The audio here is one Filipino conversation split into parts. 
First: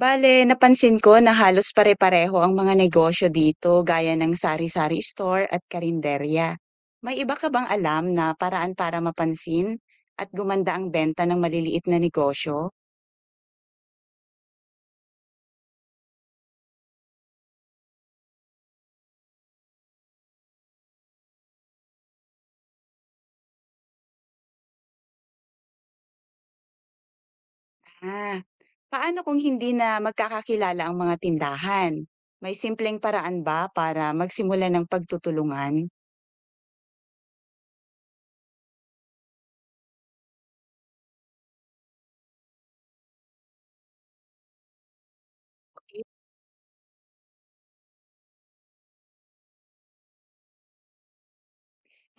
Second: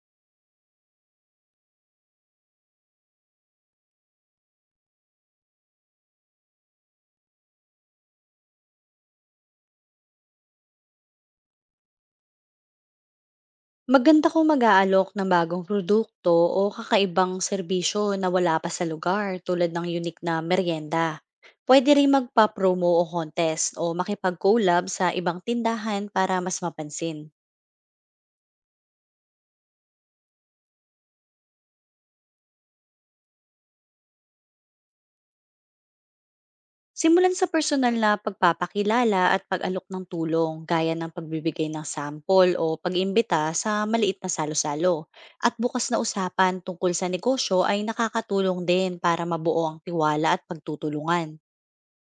Bale, napansin ko na halos pare-pareho ang mga negosyo dito gaya ng sari-sari store at karinderya. May iba ka bang alam na paraan para mapansin at gumanda ang benta ng maliliit na negosyo? Maganda kung mag-aalok ng bagong produkto o kakaibang serbisyo na wala pa sa lugar tulad ng unique na merienda. Pwede rin magpa-promo o contest o makipag-collab sa ibang tindahan para mas mapansin. Ah, paano kung hindi na magkakakilala ang mga tindahan? May simpleng paraan ba para magsimula ng pagtutulungan? Simulan sa personal na pagpapakilala at pag-alok ng tulong gaya ng pagbibigay ng sample o pag-imbita sa maliit na salo-salo. At bukas na usapan tungkol sa negosyo ay nakakatulong din para mabuo ang tiwala at pagtutulungan.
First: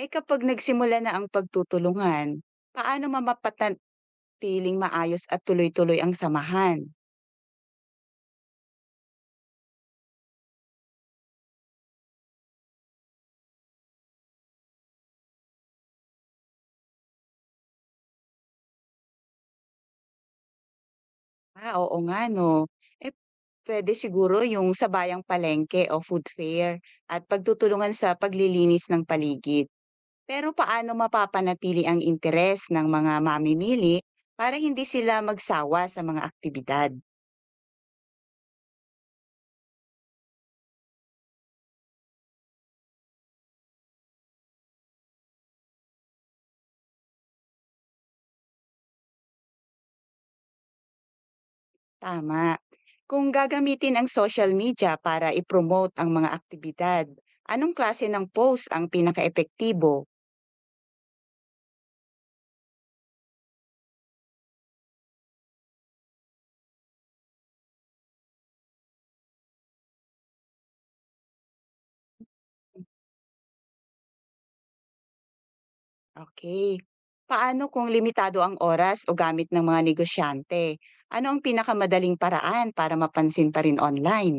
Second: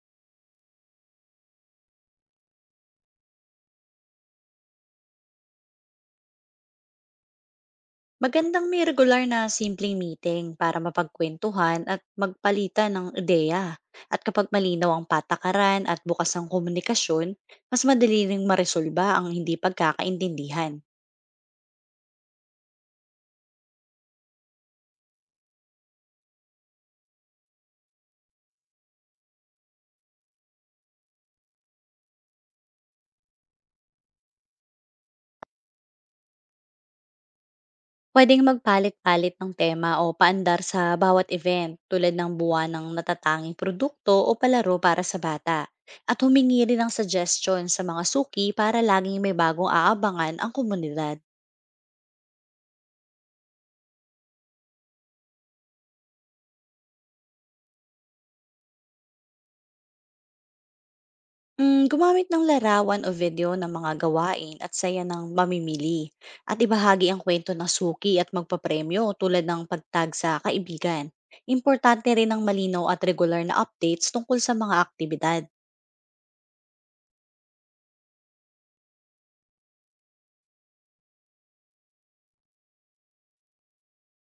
Eh kapag nagsimula na ang pagtutulungan, paano mamapanatiling maayos at tuloy-tuloy ang samahan? Magandang may regular na simpleng meeting para mapagkwentuhan at magpalitan ng ideya. At kapag malinaw ang patakaran at bukas ang komunikasyon, mas madali ring maresolba ang hindi pagkakaintindihan. Ah, oo nga 'no. Eh, puwede siguro yung sa bayang palengke o food fair at pagtutulungan sa paglilinis ng paligid. Pero paano mapapanatili ang interes ng mga mamimili para hindi sila magsawa sa mga aktibidad? Pwedeng magpalit-palit ng tema o paandar sa bawat event tulad ng buwan ng natatanging produkto o palaro para sa bata. At humingi rin ng suggestion sa mga suki para laging may bagong aabangan ang komunidad. Tama. Kung gagamitin ang social media para i-promote ang mga aktibidad, anong klase ng post ang pinaka epektibo? Hmm, gumamit ng larawan o video ng mga gawain at saya ng mamimili at ibahagi ang kwento ng suki at magpapremyo tulad ng pagtag sa kaibigan. Importante rin ang malinaw at regular na updates tungkol sa mga aktibidad. Okay. Paano kung limitado ang oras o gamit ng mga negosyante? Ano ang pinakamadaling paraan para mapansin pa rin online?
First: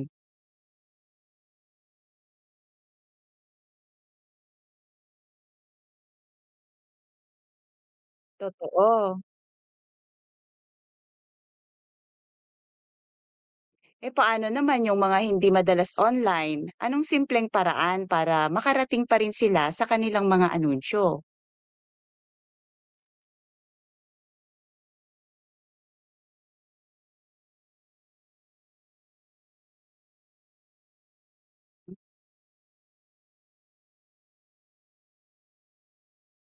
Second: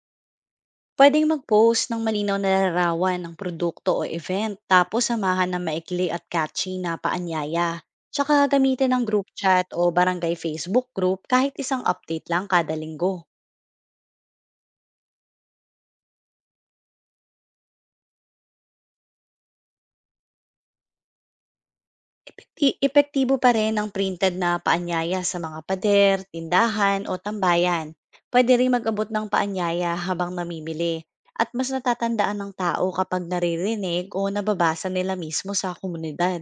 Pwedeng mag-post ng malinaw na larawan ng produkto o event, tapos samahan ng maikli at catchy na paanyaya. Tsaka gamitin ang Totoo. group chat o barangay Facebook group kahit isang update lang kada linggo. Eh, paano naman yung mga hindi madalas online? Anong simpleng paraan para makarating pa rin sila sa kanilang mga anunsyo? Epektibo pa rin ang printed na paanyaya sa mga pader, tindahan o tambayan. Pwede rin mag-abot ng paanyaya habang namimili, at mas natatandaan ng tao kapag naririnig o nababasa nila mismo sa komunidad.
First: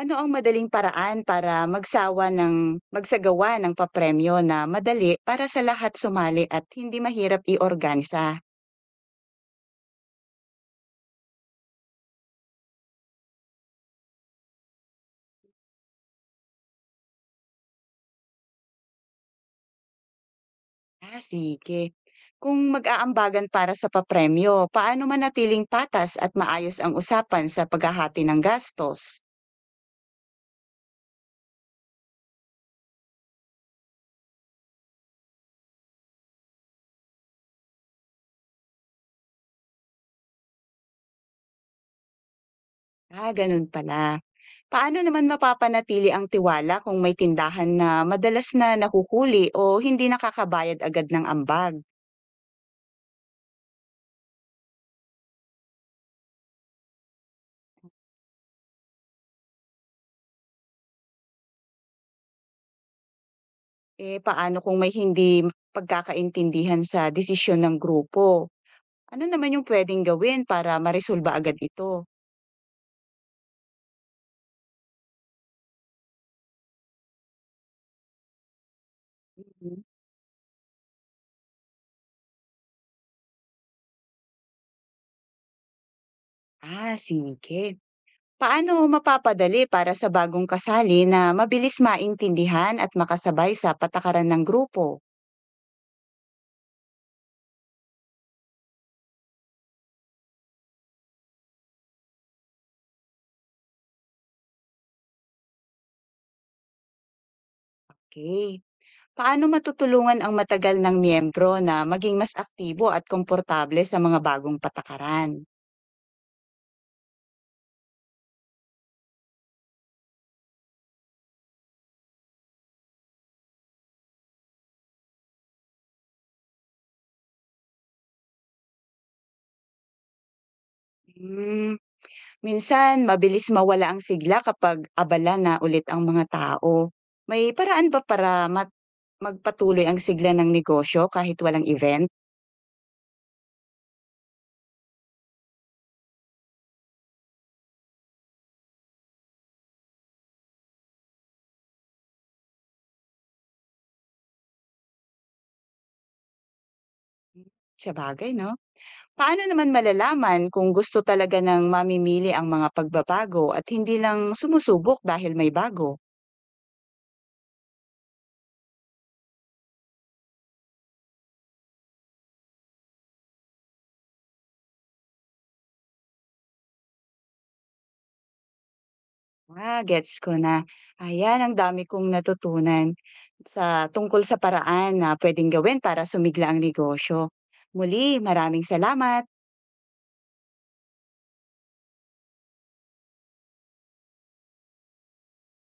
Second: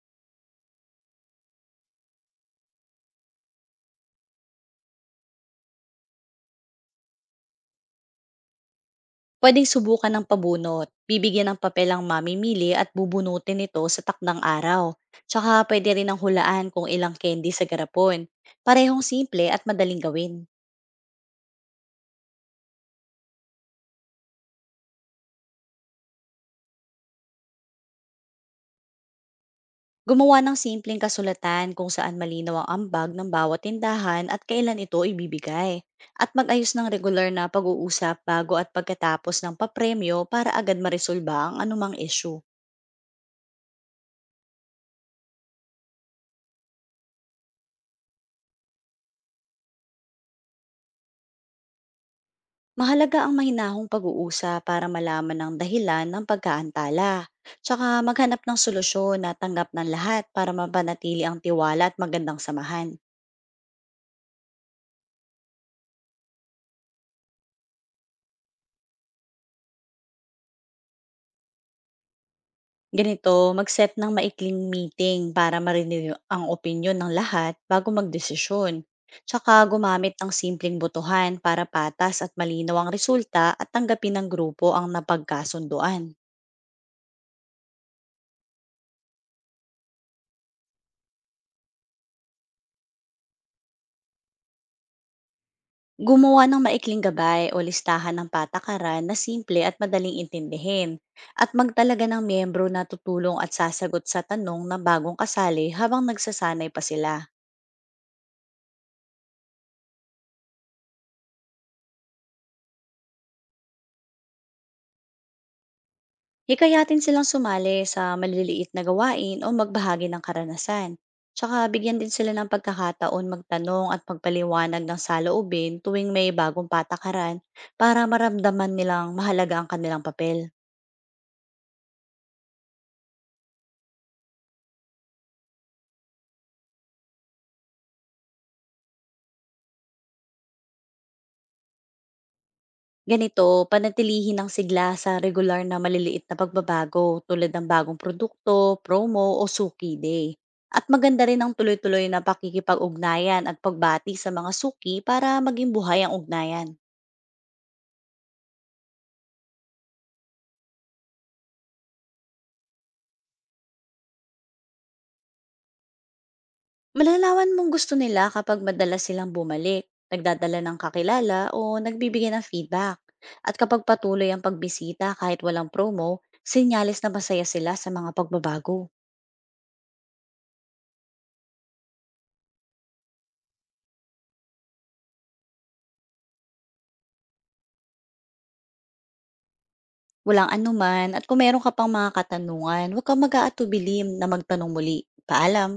Ano ang madaling paraan para magsawa ng magsagawa ng papremyo na madali para sa lahat sumali at hindi mahirap iorganisa? Pwedeng subukan ng pabunot, bibigyan ng papel ang mamimili at bubunutin ito sa takdang araw. Tsaka pwede rin ang hulaan kung ilang candy sa garapon. Parehong simple at madaling gawin. Ah, sige. Kung mag-aambagan para sa papremyo, paano manatiling patas at maayos ang usapan sa paghahati ng gastos? Gumawa ng simpleng kasulatan kung saan malinaw ang ambag ng bawat tindahan at kailan ito ibibigay. At mag-ayos ng regular na pag-uusap bago at pagkatapos ng papremyo para agad maresolba ang anumang issue. Ah, ganun pala. Paano naman mapapanatili ang tiwala kung may tindahan na madalas na nahuhuli o hindi nakakabayad agad ng ambag? Mahalaga ang mahinahong pag-uusap para malaman ang dahilan ng pagkaantala. Tsaka maghanap ng solusyon na tanggap ng lahat para mapanatili ang tiwala at magandang samahan. Eh, paano kung may hindi pagkakaintindihan sa desisyon ng grupo? Ano naman yung pwedeng gawin para maresolba agad ito? Ganito, mag-set ng maikling meeting para marinig ang opinyon ng lahat bago magdesisyon. Tsaka Mhm. gumamit ng simpleng botohan para patas at malinaw ang resulta at tanggapin ng grupo ang napagkasunduan. Ah, sige. Paano mapapadali para sa bagong kasali na mabilis maintindihan at makasabay sa patakaran ng grupo? Gumawa ng maikling gabay o listahan ng patakaran na simple at madaling intindihin, at magtalaga ng miyembro na tutulong at sasagot sa tanong ng bagong kasali habang nagsasanay pa sila. Okay. Paano matutulungan ang matagal ng miyembro na maging mas aktibo at komportable sa mga bagong patakaran? Hikayatin silang sumali sa maliliit na gawain o magbahagi ng karanasan. Tsaka bigyan din sila ng pagkakataon magtanong at magpaliwanag ng saloobin tuwing may bagong patakaran, para maramdaman nilang mahalaga ang kanilang papel. Hmm, minsan, mabilis mawala ang sigla kapag abala na ulit ang mga tao. May paraan ba para magpatuloy ang sigla ng negosyo kahit walang event? Ganito, panatilihin ang sigla sa regular na maliliit na pagbabago tulad ng bagong produkto, promo o suki day. At maganda rin ang tuloy-tuloy na pakikipag-ugnayan at pagbati sa mga suki para maging buhay ang ugnayan. Sa bagay, no? Paano naman malalaman kung gusto talaga ng mamimili ang mga pagbabago at hindi lang sumusubok dahil may bago? Malalawan mong gusto nila kapag madalas silang bumalik, nagdadala ng kakilala o nagbibigay ng feedback. At kapag patuloy ang pagbisita kahit walang promo, sinyalis na masaya sila sa mga pagbabago. Ah, gets ko na. Ayan, ang dami kong natutunan sa tungkol sa paraan na pwedeng gawin para sumigla ang negosyo. Muli, maraming salamat. Walang anuman, at kung meron ka pang mga katanungan, huwag kang mag-aatubilim na magtanong muli. Paalam!